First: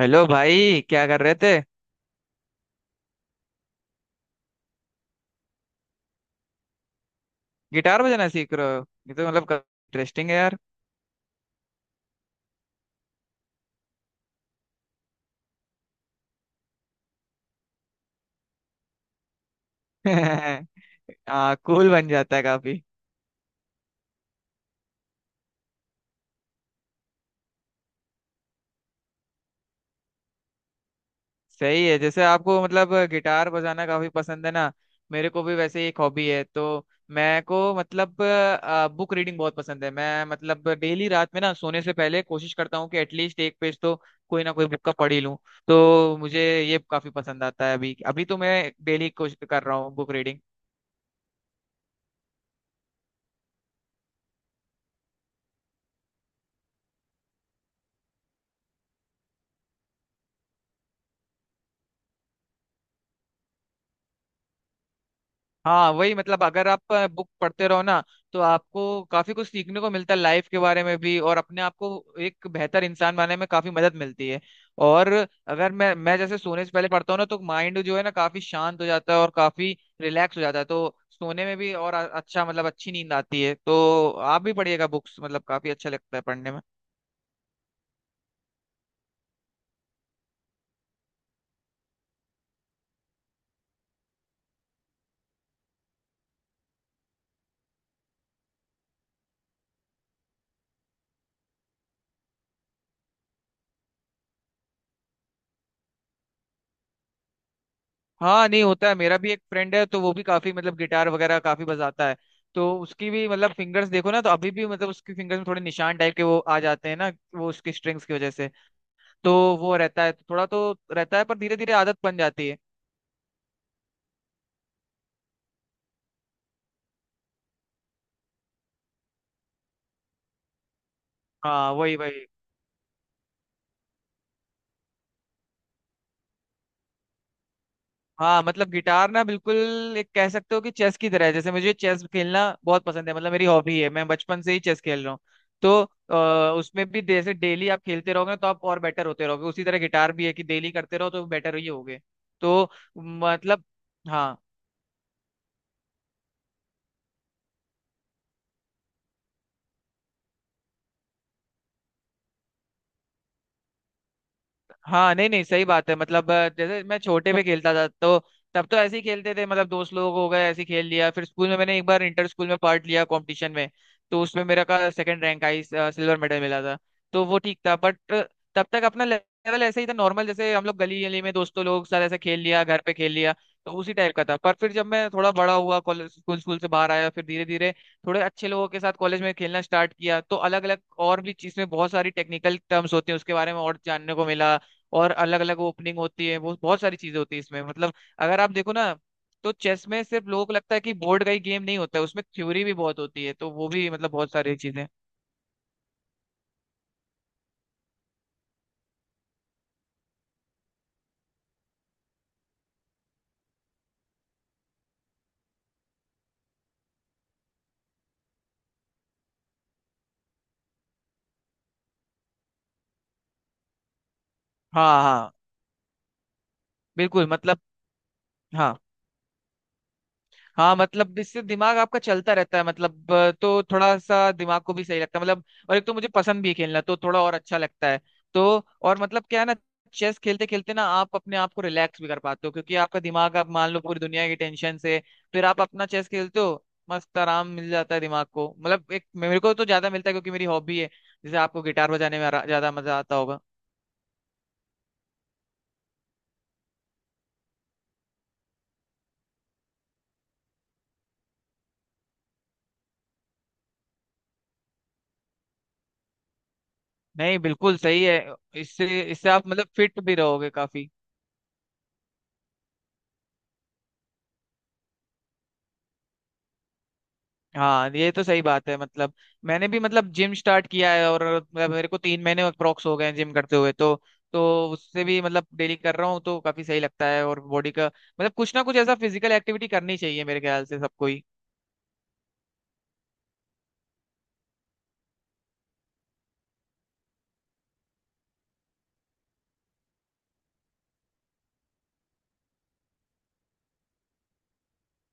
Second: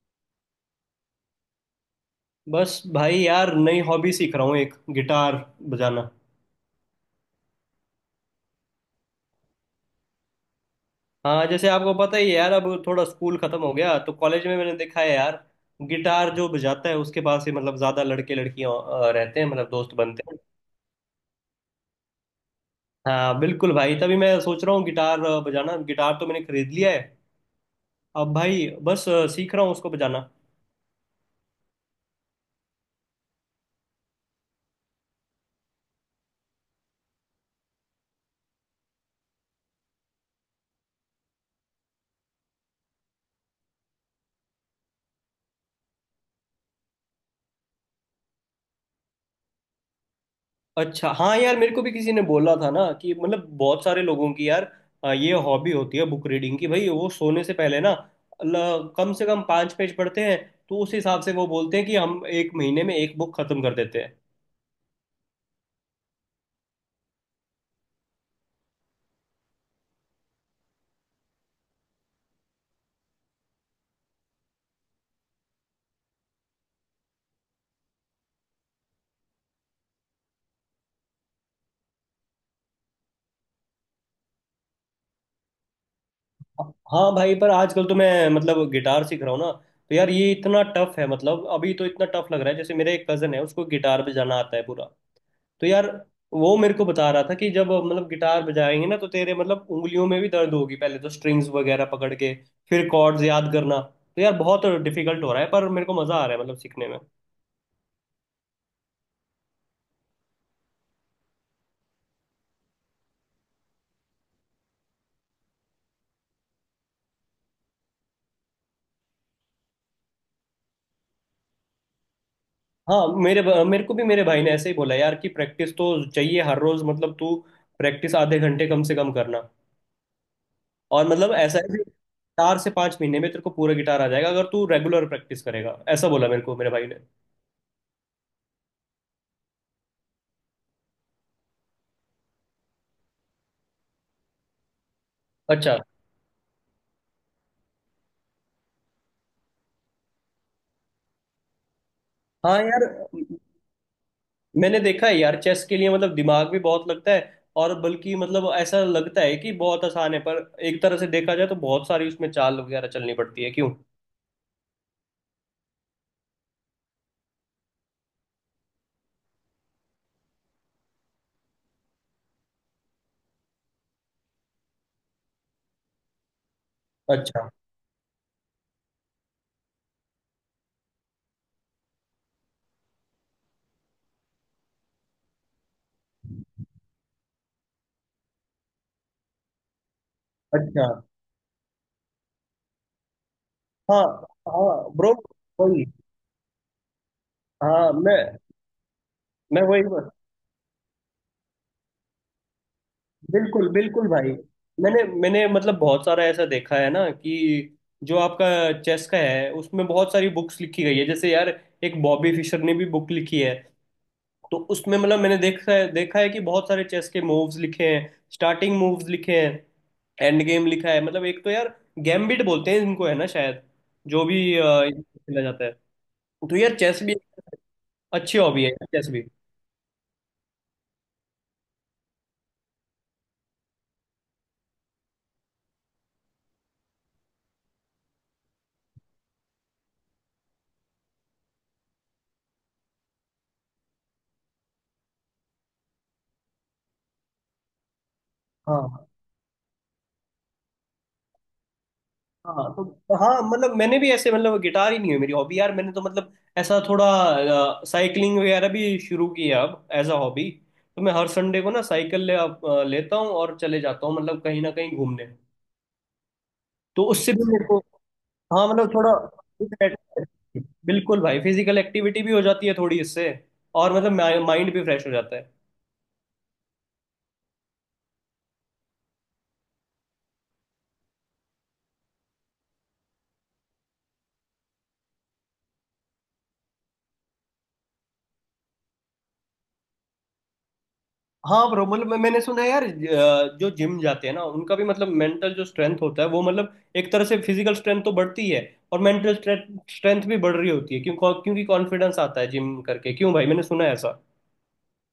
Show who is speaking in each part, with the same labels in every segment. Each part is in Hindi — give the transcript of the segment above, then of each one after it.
Speaker 1: हेलो भाई। क्या कर रहे थे?
Speaker 2: बस भाई यार नई हॉबी सीख रहा हूँ एक गिटार बजाना।
Speaker 1: गिटार बजाना सीख रहे हो? ये तो मतलब इंटरेस्टिंग है यार।
Speaker 2: हाँ जैसे आपको पता ही है यार, अब थोड़ा स्कूल खत्म हो गया तो कॉलेज में मैंने देखा है यार, गिटार जो बजाता है उसके पास ही मतलब ज्यादा लड़के लड़कियां रहते हैं, मतलब दोस्त बनते हैं।
Speaker 1: कूल बन जाता है काफी।
Speaker 2: हाँ बिल्कुल भाई, तभी मैं सोच रहा हूँ गिटार बजाना। गिटार तो मैंने खरीद लिया है, अब भाई बस सीख रहा हूँ उसको बजाना।
Speaker 1: सही है। जैसे आपको मतलब गिटार बजाना काफी पसंद है ना। मेरे को भी वैसे ही एक हॉबी है, तो मैं को मतलब बुक रीडिंग बहुत पसंद है। मैं मतलब डेली रात में ना सोने से पहले कोशिश करता हूँ कि एटलीस्ट एक पेज तो कोई ना कोई बुक का पढ़ ही लूँ। तो मुझे ये काफी पसंद आता है। अभी अभी तो मैं डेली कोशिश कर रहा हूँ बुक रीडिंग।
Speaker 2: अच्छा। हाँ यार, मेरे को भी किसी ने बोला था ना कि मतलब बहुत सारे लोगों की यार ये हॉबी होती है बुक रीडिंग की। भाई वो सोने से पहले ना कम से कम 5 पेज पढ़ते हैं। तो उस हिसाब से वो बोलते हैं कि हम एक महीने में एक बुक खत्म कर देते हैं।
Speaker 1: हाँ वही। मतलब अगर आप बुक पढ़ते रहो ना तो आपको काफी कुछ सीखने को मिलता है लाइफ के बारे में भी, और अपने आप को एक बेहतर इंसान बनने में काफी मदद मिलती है। और अगर मैं जैसे सोने से पहले पढ़ता हूँ ना तो माइंड जो है ना काफी शांत हो जाता है और काफी रिलैक्स हो जाता है। तो सोने में भी और अच्छा मतलब अच्छी नींद आती है। तो आप भी पढ़िएगा बुक्स, मतलब काफी अच्छा लगता है पढ़ने में।
Speaker 2: हाँ भाई, पर आजकल तो मैं मतलब गिटार सीख रहा हूँ ना, तो यार ये इतना टफ है, मतलब अभी तो इतना टफ लग रहा है। जैसे मेरे एक कजन है, उसको गिटार बजाना आता है पूरा। तो यार वो मेरे को बता रहा था कि जब मतलब गिटार बजाएंगे ना, तो तेरे मतलब उंगलियों में भी दर्द होगी पहले तो, स्ट्रिंग्स वगैरह पकड़ के फिर कॉर्ड्स याद करना। तो यार बहुत डिफिकल्ट हो रहा है, पर मेरे को मजा आ रहा है मतलब सीखने में।
Speaker 1: हाँ। नहीं होता है। मेरा भी एक फ्रेंड है तो वो भी काफी मतलब गिटार वगैरह काफी बजाता है। तो उसकी भी मतलब फिंगर्स देखो ना तो अभी भी मतलब उसकी फिंगर्स में थोड़े निशान टाइप के वो आ जाते हैं ना, वो उसकी स्ट्रिंग्स की वजह से। तो वो रहता है, थोड़ा तो रहता है, पर धीरे धीरे आदत बन जाती है।
Speaker 2: हाँ, मेरे मेरे को भी मेरे भाई ने ऐसे ही बोला यार कि प्रैक्टिस तो चाहिए हर रोज, मतलब तू प्रैक्टिस आधे घंटे कम से कम करना। और मतलब ऐसा
Speaker 1: हाँ
Speaker 2: है कि
Speaker 1: वही वही।
Speaker 2: 4 से 5 महीने में तेरे को पूरा गिटार आ जाएगा अगर तू रेगुलर प्रैक्टिस करेगा। ऐसा बोला मेरे को मेरे भाई ने।
Speaker 1: हाँ मतलब गिटार ना बिल्कुल एक कह सकते हो कि चेस की तरह है। जैसे मुझे चेस खेलना बहुत पसंद है, मतलब मेरी हॉबी है। मैं बचपन से ही चेस खेल रहा हूँ।
Speaker 2: अच्छा।
Speaker 1: तो अ, उसमें भी जैसे डेली आप खेलते रहोगे ना, तो आप और बेटर होते रहोगे। उसी तरह गिटार भी है कि डेली करते रहो तो बेटर ही होगे।
Speaker 2: हाँ
Speaker 1: तो
Speaker 2: यार,
Speaker 1: मतलब हाँ।
Speaker 2: मैंने देखा है यार चेस के लिए मतलब दिमाग भी बहुत लगता है। और बल्कि मतलब ऐसा लगता है कि बहुत आसान है, पर एक तरह से देखा जाए तो बहुत सारी उसमें चाल वगैरह चलनी पड़ती है, क्यों।
Speaker 1: हाँ नहीं नहीं, सही बात है। मतलब जैसे मैं छोटे पे खेलता था तो तब तो ऐसे ही खेलते थे, मतलब दोस्त लोग हो गए ऐसे ही खेल लिया। फिर स्कूल में मैंने एक बार इंटर स्कूल में पार्ट लिया कंपटीशन में, तो उसमें मेरा का सेकंड रैंक आई, सिल्वर मेडल मिला था। तो वो
Speaker 2: अच्छा।
Speaker 1: ठीक था, बट तब तक अपना लेवल ऐसे ही था नॉर्मल, जैसे हम लोग गली गली में दोस्तों लोग साथ ऐसे खेल लिया, घर पे खेल लिया। तो उसी टाइप का था। पर फिर जब मैं थोड़ा बड़ा हुआ, कॉलेज स्कूल स्कूल से बाहर आया, फिर धीरे धीरे थोड़े अच्छे लोगों के साथ कॉलेज में खेलना स्टार्ट किया, तो अलग अलग
Speaker 2: अच्छा।
Speaker 1: और भी चीज में बहुत सारी टेक्निकल टर्म्स होते हैं उसके बारे में और
Speaker 2: हाँ।
Speaker 1: जानने को मिला।
Speaker 2: हाँ
Speaker 1: और
Speaker 2: ब्रो।
Speaker 1: अलग अलग
Speaker 2: वही।
Speaker 1: ओपनिंग होती है, वो बहुत सारी चीजें होती है इसमें
Speaker 2: हाँ।
Speaker 1: मतलब।
Speaker 2: मैं
Speaker 1: अगर आप देखो ना तो
Speaker 2: मैं वही।
Speaker 1: चेस में सिर्फ लोगों को लगता है कि बोर्ड का ही गेम, नहीं होता है उसमें थ्योरी भी बहुत होती है, तो
Speaker 2: बिल्कुल,
Speaker 1: वो भी
Speaker 2: बिल्कुल
Speaker 1: मतलब
Speaker 2: भाई।
Speaker 1: बहुत सारी चीजें।
Speaker 2: मैंने मैंने मतलब बहुत सारा ऐसा देखा है ना कि जो आपका चेस का है उसमें बहुत सारी बुक्स लिखी गई है। जैसे यार एक बॉबी फिशर ने भी बुक लिखी है। तो उसमें मतलब मैंने देखा है कि बहुत सारे चेस के मूव्स लिखे हैं, स्टार्टिंग मूव्स लिखे हैं, एंड गेम लिखा है। मतलब एक तो यार गैम्बिट बोलते हैं इनको है ना शायद, जो भी इनको
Speaker 1: हाँ हाँ।
Speaker 2: खेला जाता है। तो यार चेस भी
Speaker 1: बिल्कुल मतलब,
Speaker 2: अच्छी हॉबी है,
Speaker 1: हाँ।
Speaker 2: चेस भी।
Speaker 1: हाँ मतलब इससे दिमाग आपका चलता रहता है, मतलब तो थोड़ा सा दिमाग को भी सही लगता है मतलब। और एक तो मुझे पसंद भी है खेलना, तो थोड़ा और अच्छा लगता है। तो और मतलब क्या है ना, चेस खेलते खेलते ना आप अपने आप को रिलैक्स भी कर पाते हो, क्योंकि आपका दिमाग आप मान लो पूरी दुनिया की टेंशन से फिर आप अपना चेस खेलते हो। मस्त आराम मिल जाता है दिमाग को। मतलब एक
Speaker 2: हाँ।
Speaker 1: मेरे को तो ज्यादा मिलता है, क्योंकि मेरी हॉबी है। जैसे आपको गिटार बजाने में ज्यादा
Speaker 2: हाँ तो।
Speaker 1: मजा आता
Speaker 2: हाँ
Speaker 1: होगा।
Speaker 2: मतलब मैंने भी ऐसे, मतलब गिटार ही नहीं है मेरी हॉबी यार। मैंने तो मतलब ऐसा थोड़ा साइकिलिंग वगैरह भी शुरू की है अब, एज अ हॉबी। तो मैं हर संडे को ना साइकिल ले लेता हूँ और चले जाता हूँ मतलब, कहीं ना कहीं घूमने। तो उससे
Speaker 1: नहीं
Speaker 2: भी मेरे
Speaker 1: बिल्कुल
Speaker 2: को।
Speaker 1: सही है।
Speaker 2: हाँ मतलब
Speaker 1: इससे
Speaker 2: थोड़ा।
Speaker 1: इससे आप मतलब फिट भी रहोगे काफी।
Speaker 2: बिल्कुल भाई, फिजिकल एक्टिविटी भी हो जाती है थोड़ी इससे। और मतलब माइंड भी फ्रेश हो जाता है।
Speaker 1: हाँ ये तो सही बात है। मतलब मैंने भी मतलब जिम स्टार्ट किया है, और मतलब मेरे को 3 महीने अप्रोक्स हो गए हैं जिम करते हुए तो। तो उससे भी मतलब डेली कर रहा हूँ तो काफी सही लगता है। और बॉडी का मतलब कुछ ना कुछ ऐसा फिजिकल एक्टिविटी करनी चाहिए मेरे ख्याल से सबको ही।
Speaker 2: हाँ ब्रो, मतलब मैंने सुना है यार जो जिम जाते हैं ना उनका भी, मतलब मेंटल जो स्ट्रेंथ होता है वो, मतलब एक तरह से फिजिकल स्ट्रेंथ तो बढ़ती ही है और मेंटल स्ट्रेंथ भी बढ़ रही होती है, क्यों। क्योंकि कॉन्फिडेंस आता है जिम करके, क्यों भाई, मैंने सुना है ऐसा।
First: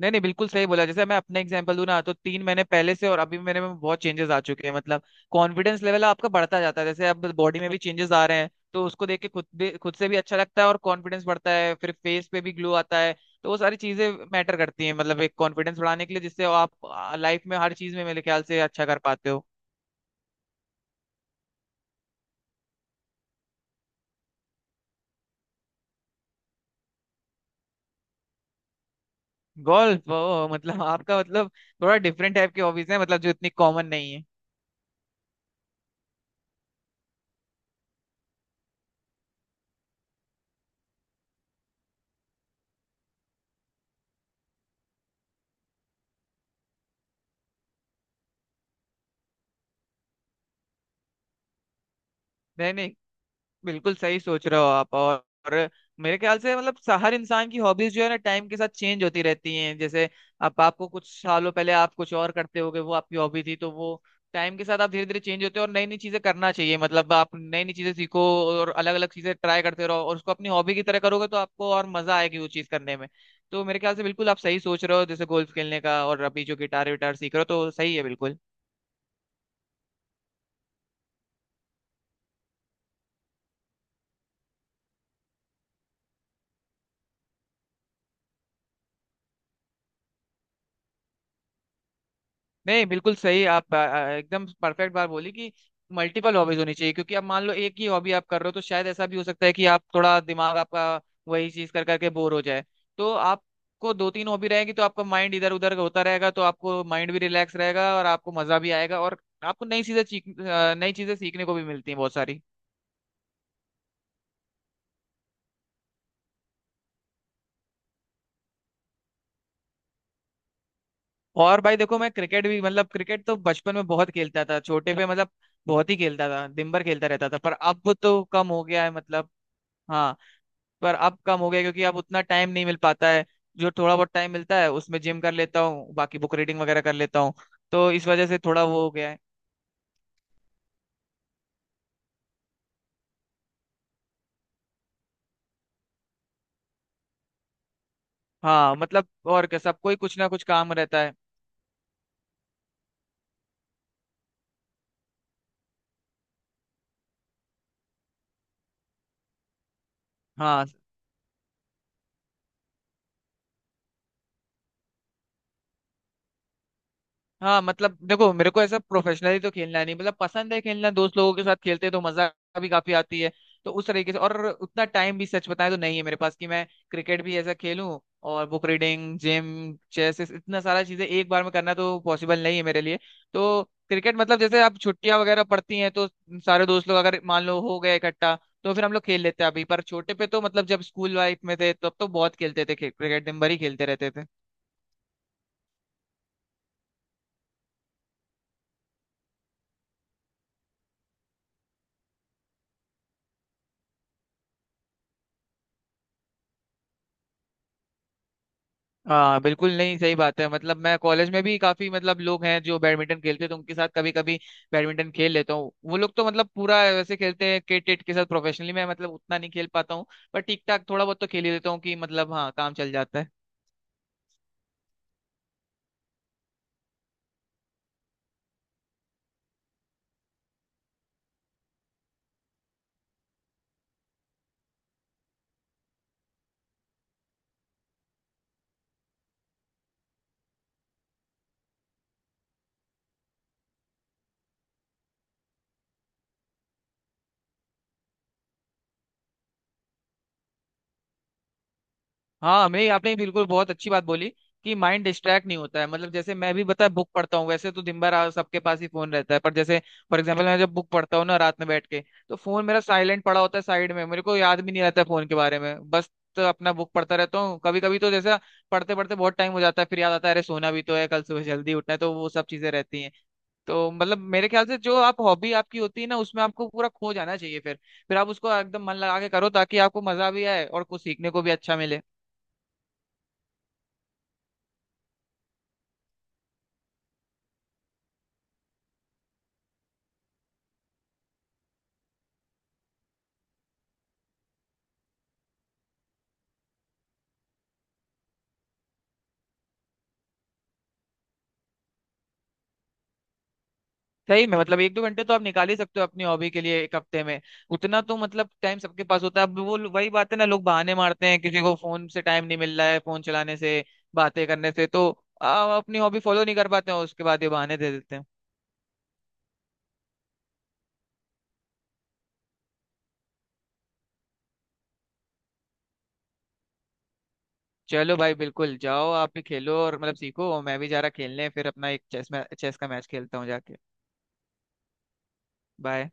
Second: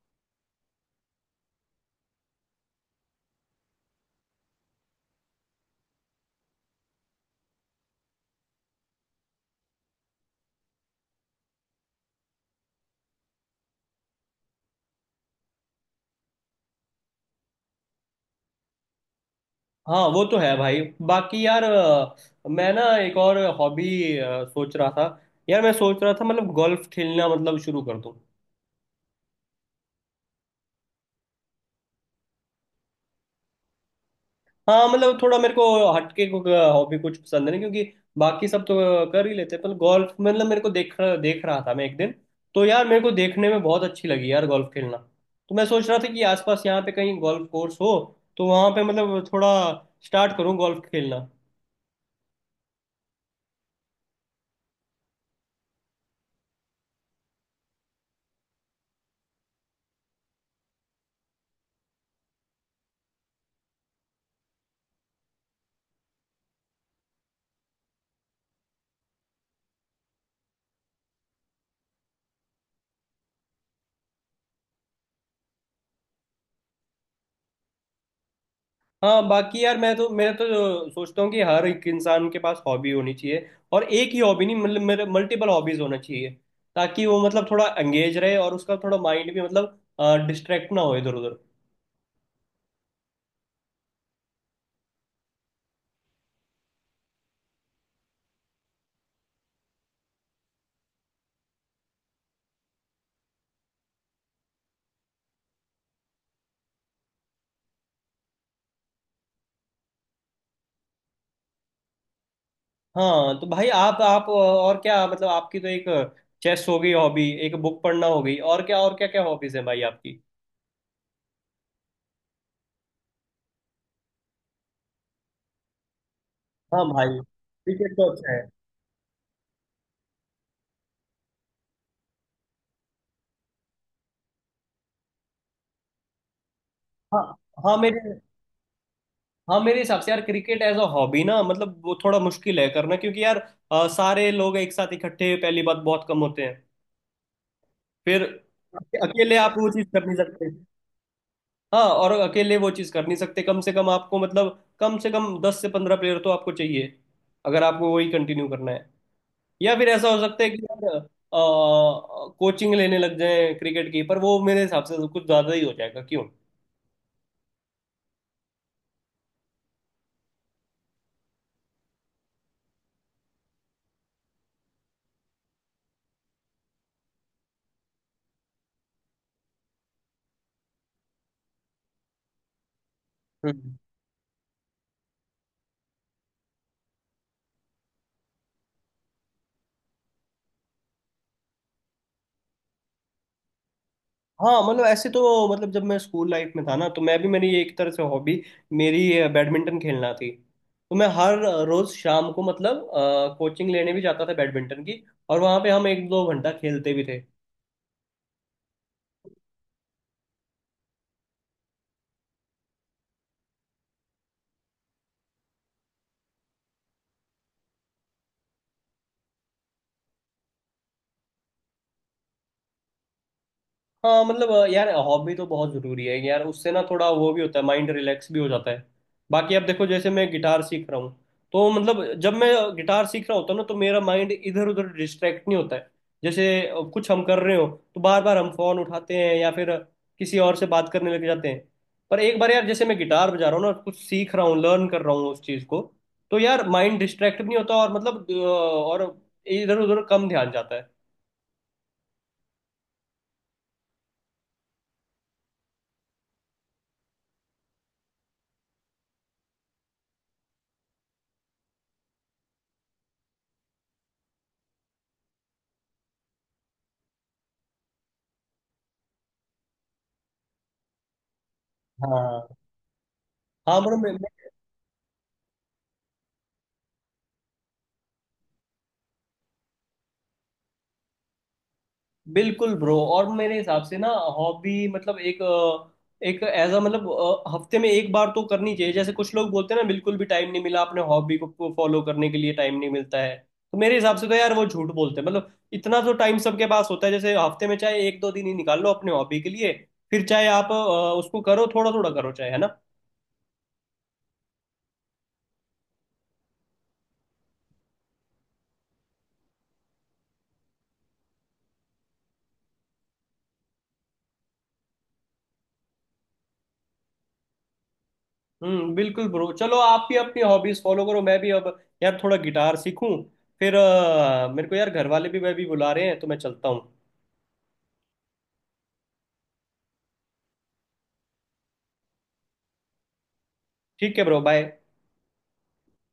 Speaker 1: नहीं नहीं बिल्कुल सही बोला। जैसे मैं अपना एग्जांपल दूं ना तो 3 महीने पहले से और अभी मेरे में बहुत चेंजेस आ चुके हैं मतलब। कॉन्फिडेंस लेवल आपका बढ़ता जाता है। जैसे अब बॉडी में भी चेंजेस आ रहे हैं, तो उसको देख के खुद भी, खुद से भी अच्छा लगता है, और कॉन्फिडेंस बढ़ता है, फिर फेस पे भी ग्लो आता है। तो वो सारी चीजें मैटर करती हैं मतलब एक कॉन्फिडेंस बढ़ाने के लिए, जिससे आप लाइफ में हर चीज में मेरे ख्याल से अच्छा कर पाते हो।
Speaker 2: हाँ वो तो है भाई। बाकी यार मैं ना एक और हॉबी सोच रहा था। यार मैं सोच रहा था, मतलब गोल्फ खेलना मतलब शुरू कर दूं।
Speaker 1: गोल्फ? ओ मतलब आपका मतलब थोड़ा डिफरेंट टाइप की हॉबीज है मतलब, जो इतनी कॉमन नहीं है।
Speaker 2: हाँ मतलब थोड़ा मेरे को हटके को हॉबी कुछ पसंद नहीं, क्योंकि बाकी सब तो कर ही लेते हैं। पर गोल्फ, मतलब मेरे को देख देख रहा था मैं एक दिन, तो यार मेरे को देखने में बहुत अच्छी लगी यार गोल्फ खेलना। तो मैं सोच रहा था कि आसपास यहाँ पे कहीं गोल्फ कोर्स हो तो वहाँ पे मतलब थोड़ा स्टार्ट करूँ गोल्फ खेलना।
Speaker 1: नहीं नहीं बिल्कुल सही सोच रहे हो आप। और मेरे ख्याल से मतलब हर इंसान की हॉबीज जो है ना टाइम के साथ चेंज होती रहती हैं। जैसे आप आपको कुछ सालों पहले आप कुछ और करते होगे, वो आपकी हॉबी थी। तो वो टाइम के साथ आप धीरे धीरे चेंज होते हो, और नई नई चीजें करना चाहिए। मतलब आप नई नई चीजें सीखो और अलग अलग चीजें ट्राई करते रहो, और उसको अपनी हॉबी की तरह करोगे तो आपको और मजा आएगी वो चीज करने में। तो मेरे ख्याल से बिल्कुल आप सही सोच रहे हो जैसे गोल्फ खेलने का, और अभी जो गिटार विटार सीख रहे हो, तो सही है बिल्कुल।
Speaker 2: हाँ, बाकी यार मैं तो सोचता हूँ कि हर एक इंसान के पास हॉबी होनी चाहिए। और एक ही हॉबी नहीं, मतलब मेरे मल्टीपल हॉबीज होना चाहिए, ताकि वो मतलब थोड़ा एंगेज रहे और उसका थोड़ा माइंड भी मतलब डिस्ट्रैक्ट ना हो इधर उधर।
Speaker 1: नहीं बिल्कुल सही। आप आ, आ, एकदम परफेक्ट बात बोली कि मल्टीपल हॉबीज होनी चाहिए, क्योंकि अब मान लो एक ही हॉबी आप कर रहे हो तो शायद ऐसा भी हो सकता है कि आप थोड़ा दिमाग आपका वही चीज कर करके बोर हो जाए। तो आपको दो तीन हॉबी रहेगी तो आपका माइंड इधर उधर होता रहेगा, तो आपको माइंड भी रिलैक्स रहेगा और आपको मजा भी आएगा, और आपको नई चीजें सीखने को भी मिलती हैं बहुत सारी।
Speaker 2: हाँ तो भाई, आप और क्या, मतलब आपकी तो एक चेस हो गई हॉबी, एक बुक पढ़ना हो गई, और क्या, और क्या क्या हॉबीज है भाई आपकी।
Speaker 1: और भाई देखो मैं क्रिकेट भी मतलब, क्रिकेट तो बचपन में बहुत खेलता था छोटे पे मतलब। बहुत ही खेलता था, दिन भर
Speaker 2: हाँ
Speaker 1: खेलता
Speaker 2: भाई,
Speaker 1: रहता था, पर
Speaker 2: क्रिकेट
Speaker 1: अब
Speaker 2: तो
Speaker 1: तो
Speaker 2: अच्छा है।
Speaker 1: कम हो गया है मतलब। हाँ। पर अब कम हो गया क्योंकि अब उतना टाइम नहीं मिल पाता है। जो थोड़ा बहुत टाइम मिलता है उसमें जिम कर लेता हूँ, बाकी बुक रीडिंग वगैरह कर लेता
Speaker 2: हाँ।
Speaker 1: हूँ।
Speaker 2: हाँ
Speaker 1: तो इस
Speaker 2: मेरे
Speaker 1: वजह से थोड़ा वो हो गया है।
Speaker 2: हाँ, मेरे हिसाब से यार क्रिकेट एज अ हॉबी ना, मतलब वो थोड़ा मुश्किल है करना, क्योंकि यार सारे लोग एक साथ इकट्ठे पहली बात बहुत कम होते हैं। फिर
Speaker 1: हाँ मतलब
Speaker 2: अकेले
Speaker 1: और
Speaker 2: आप
Speaker 1: क्या,
Speaker 2: वो चीज़
Speaker 1: सबको ही
Speaker 2: कर नहीं
Speaker 1: कुछ ना कुछ
Speaker 2: सकते।
Speaker 1: काम रहता है।
Speaker 2: हाँ, और अकेले वो चीज़ कर नहीं सकते। कम से कम आपको मतलब कम से कम 10 से 15 प्लेयर तो आपको चाहिए अगर आपको वही कंटिन्यू करना है। या फिर ऐसा हो सकता है कि
Speaker 1: हाँ।
Speaker 2: यार कोचिंग लेने लग जाए क्रिकेट की, पर वो मेरे हिसाब से तो कुछ ज्यादा ही हो जाएगा, क्यों।
Speaker 1: हाँ मतलब देखो मेरे को ऐसा प्रोफेशनली तो खेलना नहीं, मतलब पसंद है खेलना दोस्त लोगों के साथ, खेलते हैं तो मजा भी काफी आती है। तो उस तरीके से। और उतना टाइम भी सच बताएं तो नहीं है मेरे पास कि मैं क्रिकेट भी ऐसा खेलूं, और बुक रीडिंग, जिम, चेस इतना सारा चीजें एक बार में करना तो पॉसिबल नहीं है मेरे लिए। तो
Speaker 2: हम्म।
Speaker 1: क्रिकेट मतलब जैसे आप छुट्टियां वगैरह पड़ती हैं तो सारे दोस्त लोग अगर मान लो हो गए इकट्ठा तो फिर हम लोग खेल लेते हैं अभी। पर छोटे पे तो मतलब जब स्कूल लाइफ में थे तब तो बहुत खेलते थे क्रिकेट, दिन भर ही खेलते रहते थे।
Speaker 2: हाँ मतलब ऐसे तो, मतलब जब मैं स्कूल लाइफ में था ना, तो मैं भी, मेरी एक तरह से हॉबी मेरी बैडमिंटन खेलना थी। तो मैं हर रोज शाम को मतलब कोचिंग लेने भी जाता था बैडमिंटन की, और वहाँ पे हम एक दो घंटा खेलते भी थे।
Speaker 1: हाँ बिल्कुल। नहीं सही बात है। मतलब मैं कॉलेज में भी काफी मतलब लोग हैं जो बैडमिंटन खेलते हैं तो उनके साथ कभी कभी बैडमिंटन खेल लेता हूँ। वो लोग तो मतलब पूरा वैसे खेलते हैं, क्रिकेट टेट के साथ प्रोफेशनली। मैं मतलब उतना नहीं खेल पाता हूँ, पर ठीक ठाक थोड़ा बहुत तो खेल ही लेता हूँ कि मतलब हाँ, काम चल जाता है।
Speaker 2: हाँ मतलब यार हॉबी तो बहुत ज़रूरी है यार, उससे ना थोड़ा वो भी होता है, माइंड रिलैक्स भी हो जाता है। बाकी अब देखो, जैसे मैं गिटार सीख रहा हूँ, तो मतलब जब मैं गिटार सीख रहा होता हूँ ना, तो मेरा माइंड इधर उधर डिस्ट्रैक्ट नहीं होता है। जैसे कुछ हम कर रहे हो, तो बार बार हम फ़ोन उठाते हैं या फिर किसी और से बात करने लग जाते हैं। पर एक बार यार, जैसे मैं गिटार बजा रहा हूँ ना, कुछ सीख रहा हूँ, लर्न कर रहा हूँ उस चीज़ को, तो यार माइंड डिस्ट्रैक्ट भी नहीं होता, और मतलब और इधर उधर कम ध्यान जाता है।
Speaker 1: हाँ, हमें आपने बिल्कुल बहुत अच्छी बात बोली कि माइंड डिस्ट्रैक्ट नहीं होता है। मतलब जैसे मैं भी, पता है, बुक पढ़ता हूँ। वैसे तो दिन भर सबके पास ही फोन रहता है, पर जैसे फॉर एग्जांपल मैं जब बुक पढ़ता हूँ ना रात में बैठ के, तो फोन मेरा साइलेंट पड़ा होता है साइड में, मेरे को याद भी नहीं रहता है फोन के बारे में बस। तो अपना बुक पढ़ता रहता हूँ। कभी कभी तो जैसा पढ़ते पढ़ते बहुत टाइम हो जाता है, फिर याद आता है, अरे सोना भी तो है, कल सुबह जल्दी उठना है, तो वो सब
Speaker 2: हाँ।
Speaker 1: चीजें रहती हैं।
Speaker 2: हाँ
Speaker 1: तो
Speaker 2: मतलब मैं
Speaker 1: मतलब मेरे ख्याल से जो आप हॉबी आपकी होती है ना उसमें आपको पूरा खो जाना चाहिए। फिर आप उसको एकदम मन लगा के करो, ताकि आपको मजा भी आए और कुछ सीखने को भी अच्छा मिले।
Speaker 2: बिल्कुल ब्रो। और मेरे हिसाब से ना, हॉबी मतलब एक एक, एज अ मतलब हफ्ते में एक बार तो करनी चाहिए। जैसे कुछ लोग बोलते हैं ना, बिल्कुल भी टाइम नहीं मिला, अपने हॉबी को फॉलो करने के लिए टाइम नहीं मिलता है। तो मेरे हिसाब से तो यार वो झूठ बोलते हैं, मतलब इतना तो टाइम सबके पास होता है। जैसे हफ्ते में चाहे एक दो दिन ही निकाल लो अपने हॉबी के लिए। फिर चाहे आप उसको करो, थोड़ा थोड़ा करो, चाहे, है ना।
Speaker 1: सही में मतलब एक दो घंटे तो आप निकाल ही सकते हो अपनी हॉबी के लिए एक हफ्ते में। उतना तो मतलब टाइम सबके पास होता है। अब वो वही बात है ना, लोग बहाने मारते हैं, किसी को फोन से टाइम नहीं मिल रहा है, फोन चलाने से, बातें करने से, तो अपनी हॉबी फॉलो नहीं कर पाते हैं, उसके बाद ये बहाने दे देते हैं।
Speaker 2: हम्म, बिल्कुल ब्रो, चलो आप भी अपनी हॉबीज फॉलो करो, मैं भी अब यार थोड़ा गिटार सीखूं। फिर मेरे को यार घर वाले भी, मैं भी बुला रहे हैं, तो मैं चलता हूँ।
Speaker 1: चलो भाई बिल्कुल, जाओ आप भी खेलो और मतलब सीखो, और मैं भी जा रहा खेलने, फिर अपना एक चेस में चेस का मैच खेलता हूँ जाके।
Speaker 2: ठीक है ब्रो, बाय।
Speaker 1: बाय।